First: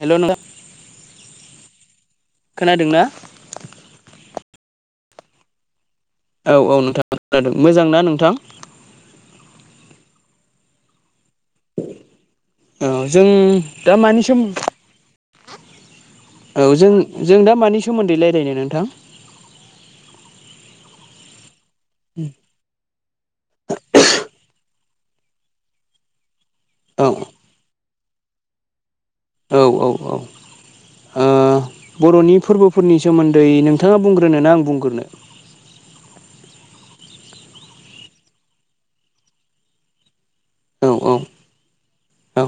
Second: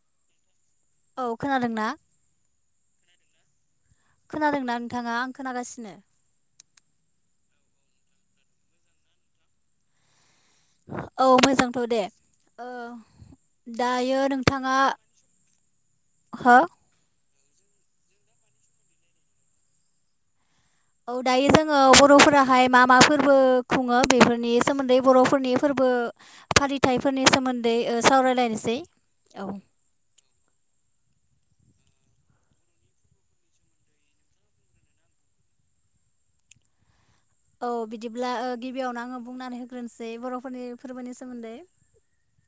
Hello नोंथां। औ खोनादोंना? खोनादों ना खोनादों ना नोंथाङा आं खोनागासिनो। औ औ नोंथाङा खोनादों मोजां ना नोंथां? [unintelligible] औ मोजांथ' दे ओ औ जों दा दायो मानि सोम नोंथाङा हो औ जों जों दा मानि सोमोन्दै रायलायनो नोंथां? औ दायो जोङो बर'फोराहाय मा मा फोरबो खुङो बेफोरनि सोमोन्दै बर'फोरनि फोरबो औ फालिथायफोरनि सोमोन्दै ओ सावरायलायनोसै। औ औ औ ओ बर'नि फोरबोफोरनि सोमोन्दै नोंथाङा बुंग्रोनोना आं बुंग्रोनो? [inaudible] औ बिदिब्ला ओ गिबियावनो आङो बुंनानै होग्रोनोसै बर' फोरनि औ फोरबोनि सोमोन्दै औ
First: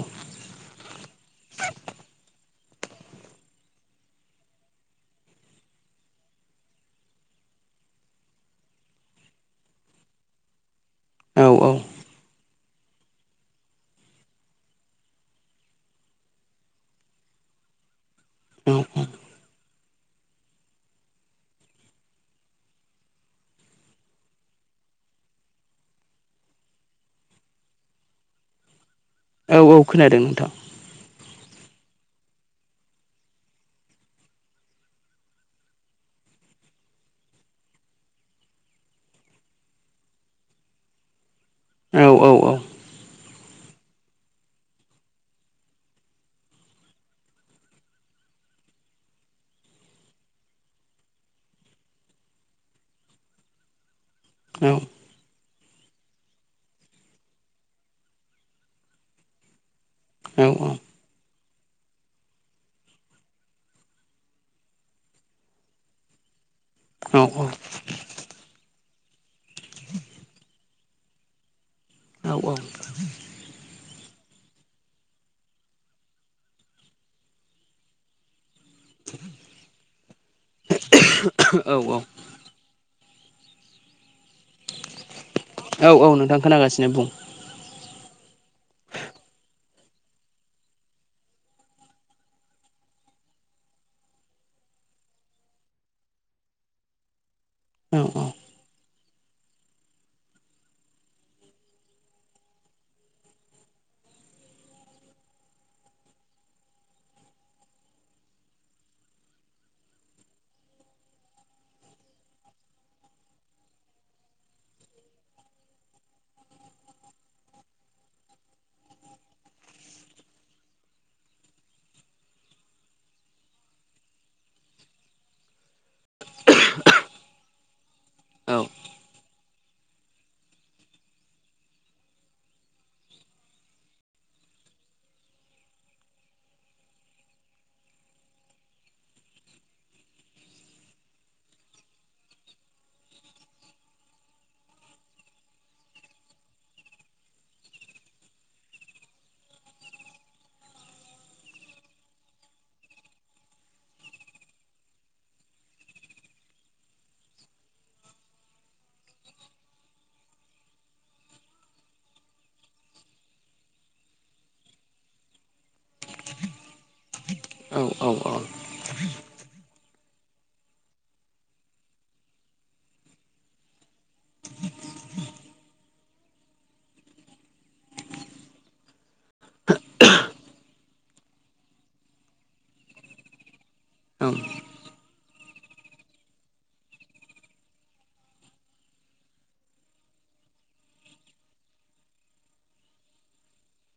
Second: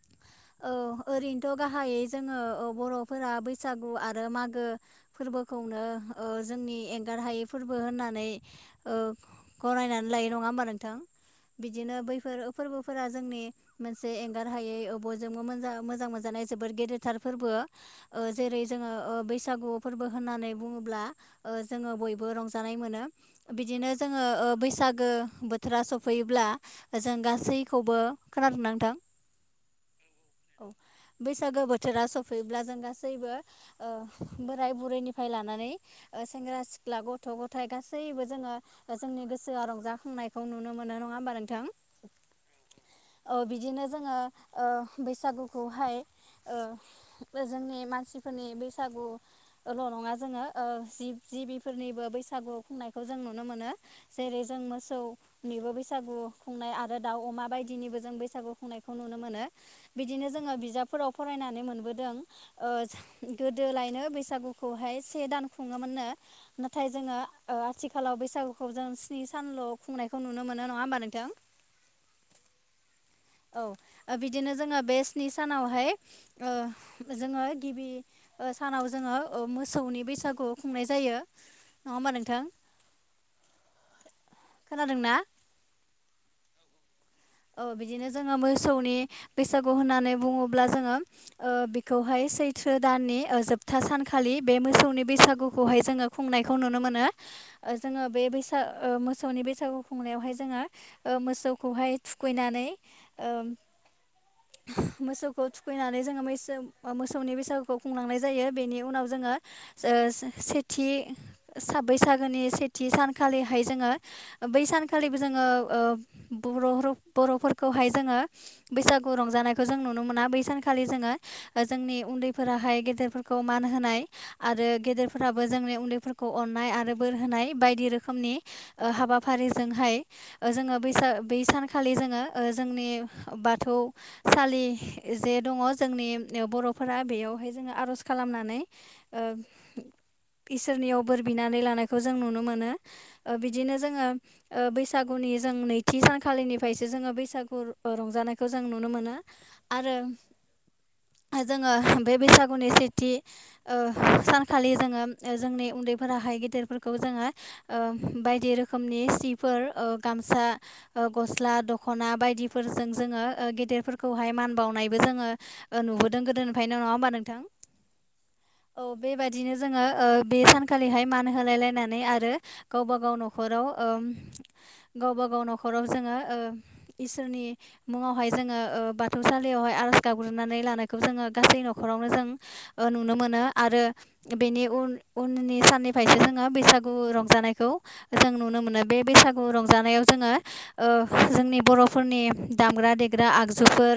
औ ओरैनोथ' गाहायै जोङो ओ बर'फोरा बैसागु आरो मागो फोरबोखौनो ओ जोंनि एंगार हायै फोरबो होननानै ओ गनायनानै लायो नङा होमबा नोंथां? औ औ बिदिनो बैफोर फोरबोफोरा जोंनि मोनसे एंगार हायै ओ बयजोंबो मोज मोजां मोनजा जोबद गेदेरथार फोरबो जेरै औ जोङो ओ बैसागु फोरबो होननानै बुङोब्ला ओ जोङो बयबो रंजानाय मोनो बिदिनो जों जोङो ओ बैसागो बोथोरा सफैयोब्ला जों गासैखौबो खोनादोंनां नोथां? औ औ खोनादों नोंथां औ बेैसागो बोथोरा सब फैब्ला जों गासैबो ओ बोराय बुरैनिफ्राय लानानै ओ सेंग्रा सिख्ला गथ' गथ' गथाय गासैबो जोङो जोंनि गोसोआ रंजाखांनायखौ नुनो मोनो नङा होमबा नोंथां? औ औ औ। औ बिदिनो जोङो ओ बैसागुखौहाय ओ जोंनि मानसिफोरनि बैसागुल' नङा जोङो जिब जिबिफोरनिबो बैसागु खुंनायखौ जों नुनो मोनो जेरै जों औ मोसौ निबो बैसागु खुंनाय आरो दाउ, अमा बायदिनिबो जों बैसागु खुंनायखौ नुनो मोनो बिदिनो जोङो बिजाबफोराव फरायनानै मोनबोदों ओ गोदोलायनो बैसागुखौहाय से दान खुङोमोननो नाथाय जोङो ओ आथिखालाव बैसागु खौ जों स्नि सानल' खुंनायखौ नुनो मोनो नङा होमबा नोंथां औ औ ओ बिदिनो जोङो बे स्नि सानावहाय ओ जोङो गिबि ओ सानाव जोङो ओ मोसौनि बैसागु खुंनाय जायो औ नङाहोनबा नोंथां खोनादोंना औ - औ नोंथां खोनागासिनो बुं औ बिदिनो जोङो मोसौनि बैसागु होननानै बुङोब्ला जोङो ओ बिखौहाय सैथ्रो दाननि जोबथा सानखालि बे मोसौनि बैसागुखौहाय जोङो खुंनायखौ नुनो मोनो ओ औ जोङो बे बैसाग ओ मोसौनि बैसागु खुंनायावहाय जोङो ओ मोसौखौहाय थुखैनानै ओ मोसौखौ थुखैनानै जोङो मैसो अ मोसौनि बैसागुखौ खुंलांनाय जायो बेनि उनाव जों जोङो ओ सेथि साब बैसागोनि सेथि सानखालिहाय जोङो बै सानखालिबो जोङो ओ बर' राव बर'फोरखौहाय जोङो बैसागु रंजानायखौ जों नुनो मोना बै सानखालि जोङो जोंनि उन्दैफोराहाय गेदेरफोरखौ मान होनाय आरो गेदेरफोराबो जोंनि उन्दैफोरखौ अननाय आरो बोर होनाय बायदि रोखोमनि औ ओ हाबाफारिजोंहाय जोंओ बैसाग बै सान खालि खालि जोङो जोंनि बाथौसालि जे दङ जोंनि ओ बर' फोरा बेयावहाय जोङो आर'ज खालामनानै ओ इसोरनियाव बोर बिनानै लानायखौ जों नुनो मोनो ओ बिदिनो जोङो ओ बैसागुनि जों नैथि सानखालिनि फायसो जोङो बैसागु रंजानायखौ जों नुनो मोनो आरो जोङो बे बैसागुनि सेथि ओ सानखालि जोङो जोंनि उन्दैफोरा हाय गिदिरफोरखौ जोङो ओ बायदि रोखोमनि सिफोर ओ गामसा ओ ग गस्ला दख'ना बायदिफोरजों जोङो ओ गेदेरफोरखौहाय मान बावनायबो जोङो ओ नुबोदों गो दोननिफ्राय नङा होमा नोंथां औ -औ -औ औ बेबायाददिनो जोङो ओ बे सानखालिहाय मान होलाय लायनानै आरो गावबा गाव न'खराव ओम गावबा गाव न'खराव जोङो ओ इसोरनि मुङावहाय जोङो ओ बाथौसालियावहाय आर'ज गाबग्रोनानै लानायखौ जोङो गासै न'खराव ओ नुनो मोनो आरो औ बेनि उ उननि साननिफ्रायसो जोङो बैसागु गु रंजानायखौ जों नुनो मोनो बे बैसागु रंजानायाव जोङो ओ जोंनि बर'फोरनि दामग्रा - देग्रा आगजुफोर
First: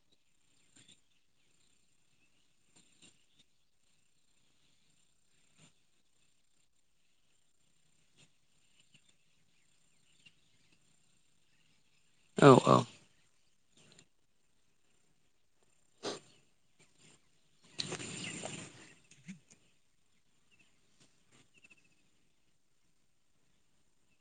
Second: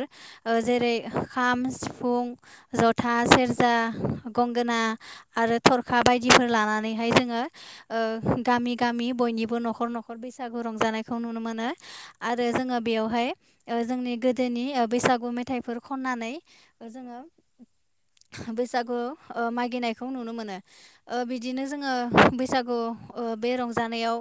ओ जेरै खाम, सिफुं सिफुं, जथा, सेरजा, गंगोना आरो थरखा बायदिफोर लानानै जोङो गामि- गामि बयनिबो न'खर -न'खर बैसागु रंजानायखौ नुनो मोनो आरो जोङो बेयावहाय जोंनि गोदोनि बैसागु मेथाइफोर खननानै जोङो बैसागु मागिनायखौ नुनो मोनो बिदिनो जोङो बैसागु बे रंजानायाव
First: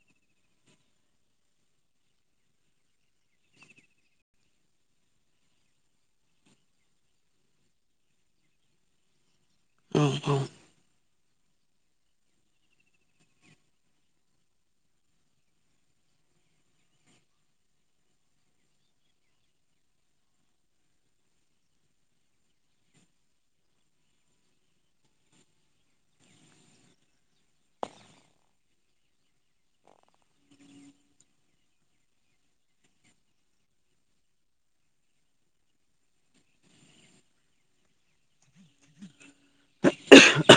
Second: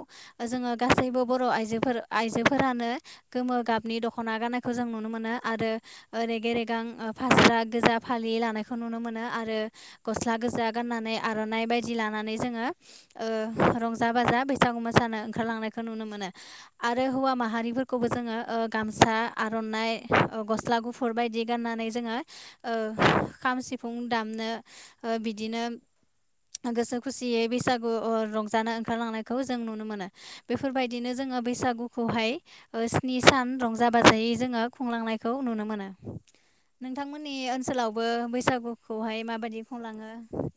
जोङो गासैबो बर' आइजोफोर आइजोफोर फोरानो गोमो गाबनि दख'ना गाननायखौ जों नुनो मोनो आरो ओरैग रेगां फास गोजा फालि लानायखौ नुनो मोन आरो औ गस्ला औ गोजा गाननानै आर'नाइ बायदि लानानै जोङो रंजा- बाजा बैसागु मोसानो ओंखारलांनायखौ नुनो मोनो आरो हौवा मा माहारिफोरखौबो जोङो गामसा आर'नाइ गस्ला गुफुर बायदि गाननानै जोङो ओ खाम सिफुं दामनो बिदिनो गोसो खुसियै बैसागु रंजानो ओंखारलांनायखौ जों नुनो मोनो बेफोरबायदिनो जों जङो बैसागुखौहाय स्नि सान रंजा बाजायै जोङो खुंलांनायखौ नुनो मोनो नोंथांमोननि ओनसोलावबो बैसागुखौहाय माबायदि खुंलाङो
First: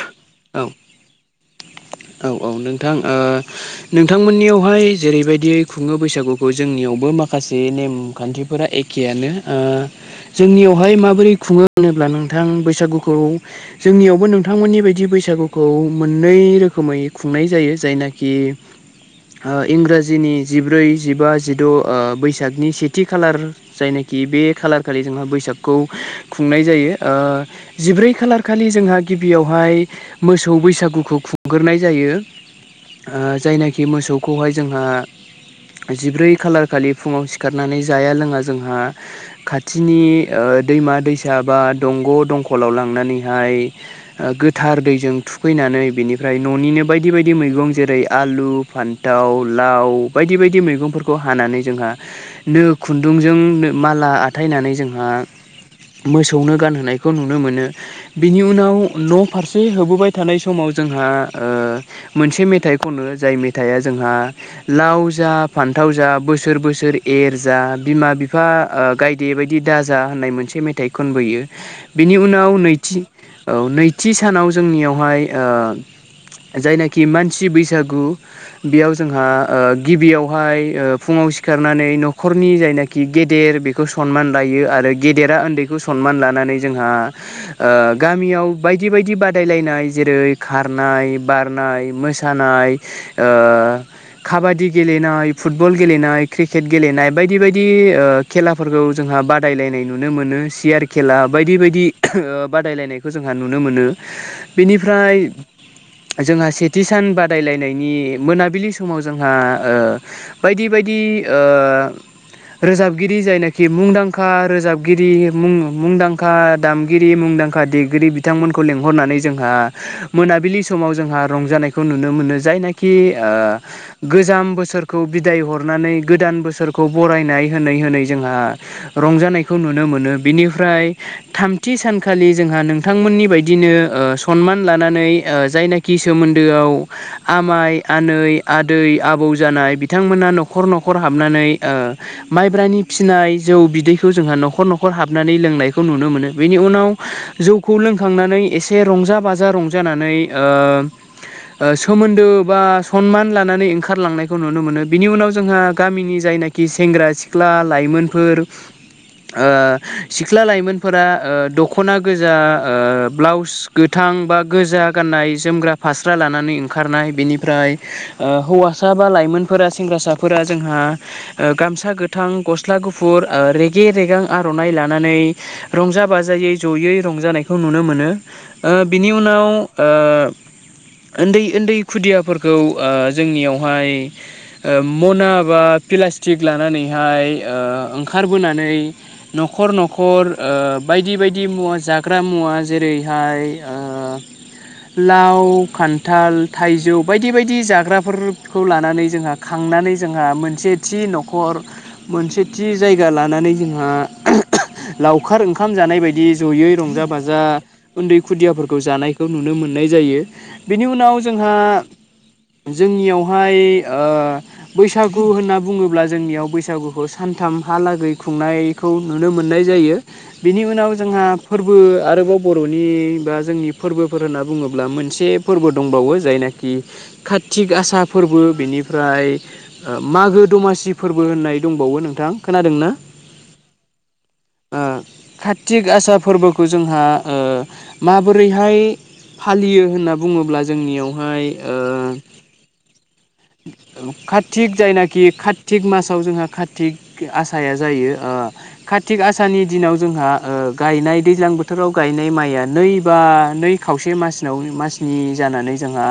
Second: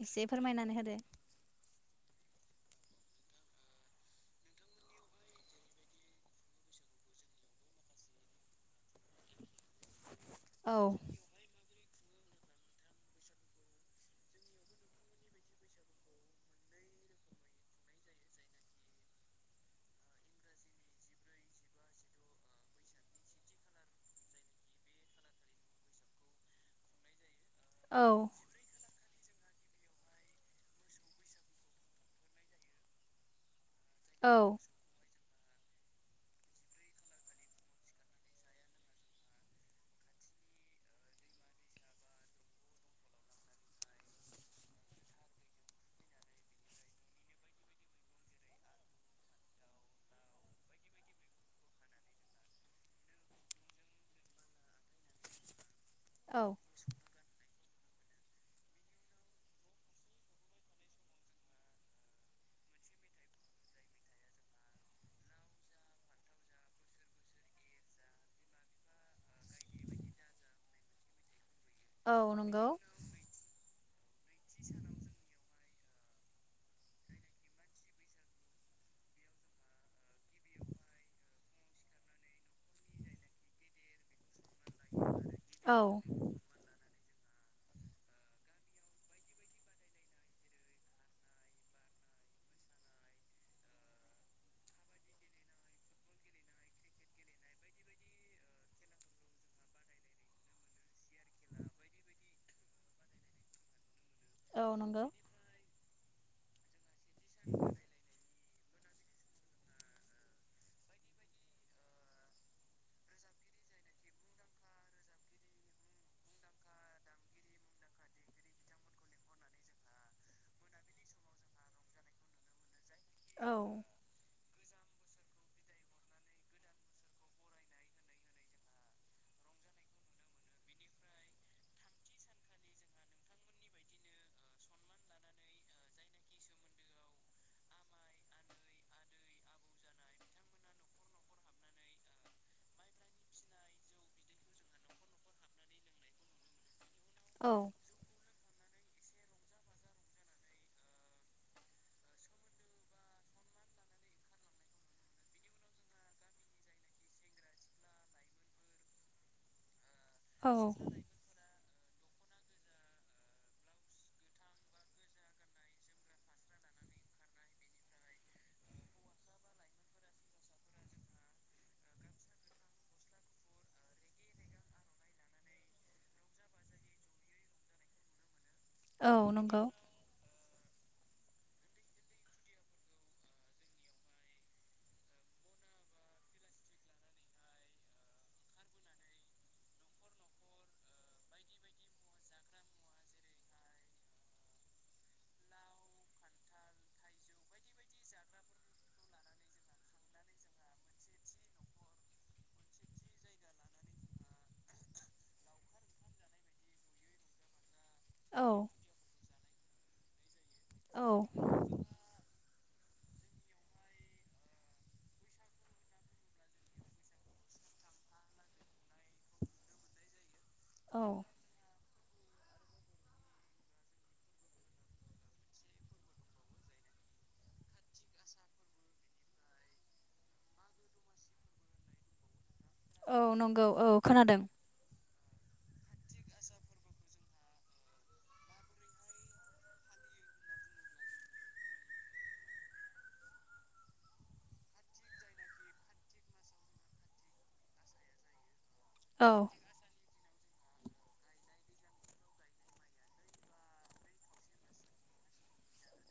एसे औ फोरमायनानै होदो औ औ नोंथां ओ नोंथांमोननियावहाय जेरैबायदि खुङो बैसागुखौ जोंनियाव आवबो माखासे नेमखान्थिफोरा ऐखेयानो ओ औ जोंनियावहाय माबोरै खुङो होनोब्ला नोंथां बैसागुखौ जोंनियावबो नोंथांमोननि बायदि बैसागुखौ मोननै रोखोम रोखोमै खुंनाय जायो जायनाखि इंराजिनि जिब्रै जिबा जिद' बैसागनि सेथि खालार जायनाखि कि बे खालार खालि जोंहा बैसागखौ खुंनाय जायो ओ औ जिब्रै खालार खालि जोंहा गिबियावहाय मोसौ बैसागुखौ खुं ग्रोनाय जायो जायनाखि मोसौखौहाय औ जोंहा जिब्रै खालार खालि फुङाव सिखारनानै जाया लोङा जोंहा खाथिनि ओ दै मा दैसाबा दंग दंकलाव लांनानैहाय गोथार दैजों थुखैनानै बिनि ओमफ्राय न'निनो बायदि बायदि मैगं जेरै आलु फान्थाव लाव बायदि बायदि मैगंफोरखौ हानानै जोंहा नो खुन्दुंजों माला आथायनानै जोंहा औ मोसौनो गानहोनायखौ नुनो मोनो बिनि उनाव न' फारसे होबोबाय थानाय समाव जोंहा ओ मोनसे मेथाइ खनो जाय मेथाइआ जोंहा लाव जा फान थाव जा बोसोर बोसोर एर जा बिमा बिफा गायदे बायदि दाजा होननाय मोनसे मेथाइ मिथाइ खनबोयो बिनि औ उनाव नंगौ नैथि औ नैथि सानाव जोंनियावहाय ओ जायनाखि मानसि बैसागु बेयाव जोंहा गिबियावहाय फुङाव सिखारनानै न'खरनि जायनाखि गेदेर बेखौ सनमान लायो आरो गेदेरा उन्दैखौ औ सनमान लानानै जोंहा गामियाव बायदि बायदि बादायलायनाय जेरै खारनाय बारनाय मोसानाय ओ काबादि गेलेनाय फुटबल गेलेनाय क्रिकेट गेलेनाय बायदि बायदि खेलाफोरखौ जोंहा जोंहा बादायलायनाय नुनो मोनो सियार खेला बायदि बायदि बादायलायनायखौ जोंहा नुनो मोनो औ नंगौ बेनिफ्राय जोंहा सेथि सान बादायलायनायनि मोनाबिलि फलि समाव जोंहा बायदि बायदि रोजाबगिरि जायनाखि मुंदांखा रोजाबगिरि मुंदांखा दामगिरि मुं दांखा दैगिरि बिथांमोनखौ लिंहरनानै जोंहा मोनाबिलि समाव जोंहा रंजानायखौ नुनो मोनो जायनाखि औ गोजाम बोसोराव बोसोरखौ बिदाय हरनानै गोदान बोसोरखौ बरायनाय होनानै होनै जोंहा रंजानायखौ नु नो बिनिफ्राय थामथि सानखालि जोंहा नोंथांमोननि बायदिनो सनमान ला नानै जायनाखि सोमोन्दोआव आमाइ आनै आदै आबौ जानाय बिथांमोना न'खर न'खर हाबनानै माइब्रानि फिसिनाय जौ बिदैखौ जोंहा न'खर न'खर न हाबनानै लोंनायखौ नुनो मोनो बेनि उनाव औ जौखौ लोंखांनानै एसे रंजा बाजा रज जानानै सोमोन्दो बा सनमान लानानै ओंखारलांनायखौ नुनो मोनो बिनि उनाव जोंहा गामिनि जाय जायनाखि सेंग्रा सिख्ला लाइमोनफोर सिख्ला लाइमोनफोरा दख'ना गोजा ब्लाउस गोथां बा गोजा गाननाय जोमग्रा फास्रा लानानै ओंखारनाय बेनिफ्राय हौवासा बा लाइमोन फोरा सेंग्रासाफोरा जोंहा गामसा गोथां गस्ला गुफुर रेगे रेगां आर' नाय लानानै रंजा बाजायै जयै रंजानायखौ नुनो मोनो ओ बिनि औ उनाव नंगौ ओ [unintelligible] उन्दै उन्दै खुदियाफोरखौ ओ जोंनियावहाय ओ मना बा फिला प्लासटिक लानानैहाय ओ ओंखारबोनानै न'खर न'खर ओ बाय बायदि बायदि मुवा जाग्रा मुवा जेरैहाय ओ [inaudible] लाव खान्थाल थाइजौ बायदि बायदि जाग्राफोरखौ लानानै जोंहा खा थांनानै जोंहा मोनसे थि न'खर मोनसे थि जायगा लानानै जोंहा लावखार ओंखाम जानाय बायदि जयै रंजा बाजा उन्दै औ खुदियाफोरखौ जानायखौ नुनो मोननाय जायो बेनि उनाव औ जोंहा जोंनियावहाय ओ बैसागु होनना बुङोब्ला जोंनियाव बैसागुखौ सानथाम थाम हालागै खुंनायखौ नुनो मोननाय जायो। बिनि उनाव औ जोंहा फोरबो आरोबाव बर'नि बा जोंनि फोरबोफोर होनना बुङोब्ला मोनसे फोरबो दंबावो जायनाखि कातिक आसा फोरबो फोरबो बेनिफ्राय मागो दमासि फोरबो होननाय दंबावो नोंथां खोनादों ना? औ नंगौ औ खोनादों कारतिक आसा फोरबोखौ जोंहा ओ माबोरैहाय फालियो होनना बुङोब्ला जोंनियावहाय ओ [inaudible] कारतिक जायनाखि कारतिक मासाव जोंहा कारतिक आसाया जायो ओ कार्तिक औ आसानि दिनाव जोंहा ओ गायनाय दैज्लां बोथोराव गायनाय माइया नै बा नै खावसे मासाव मासनि जा जानानै जोंहा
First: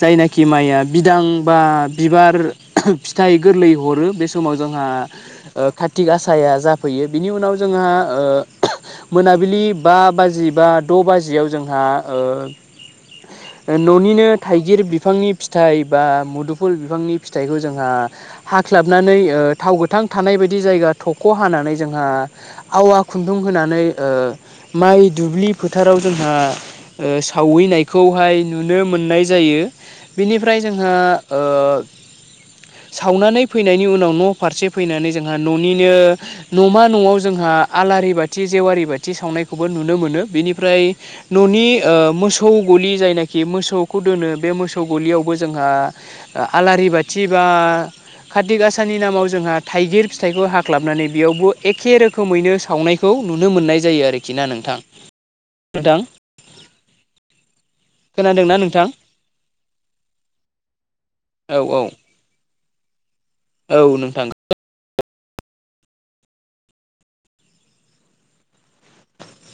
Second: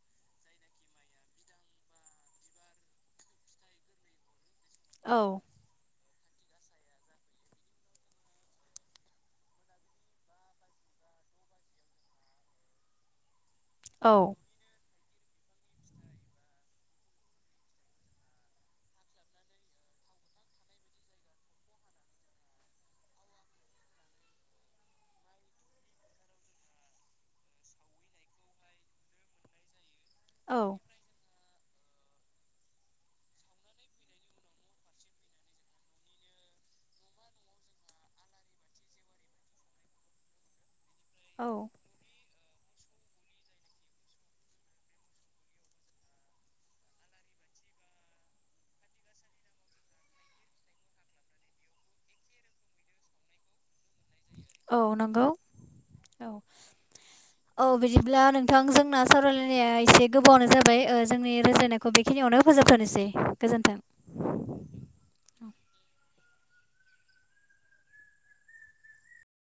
जायनाखि माइया बिदां बा बिबार फिथाइ गोरलै हरो बे समाव जोंहा औ ओ खाथ थिग आसाया जाफैयो बिनि उनाव जोंहा ओ मोनाबिलि बा बाजि बा द' बाजियाव जोंहा ओ [inaudible] औ न'निनो थाइगिर बिफांनि फिथाइ बा मुदुफुल बिफांनि फिथाइखौ जोंहा हाख्लाबनानै थाव गोथां थानाय बायदि जायगा थख' ख हानानै जोंहा आवा खुन्दुं होनानै माइ दुब्लि फोथाराव जोंहा ओ सावहैनायखौहाय नुनो मोननाय जायो औ बेनिफ्राय जोंहा ओ सावनानै फैनायनि उनाव न' फारसे फैनानै जोंहा न'निनो न'मा न'आव जोंहा आलारि बाथि जेवारि बाथि सावनायखौबो नुनो मोनो बेनिफ्राय औ न'नि ओ मोसौ गलि जायनाखि मोसौखौ दोनो बे मोसौ गलियावबो जोंहा आलारि बाथि बा कार्तिक आसानि नामाव जोंहा थाइगिर फिथाइखौ हाख्लाबनानै बेयावबो एखे रोखोमैनो सावनायखौ नुनो मोननाय जायो आरोख औ नंगौ औ बिदिब्ला नोंथां जोंना सावरायलायनाया एसे गोबावानो जाबाय बे जोंनि औ रायज्लायनायखौ बेखिनियावनो फोजोबथ'नोसै। गोजोन्थों। औ नोंथां [unintelligible]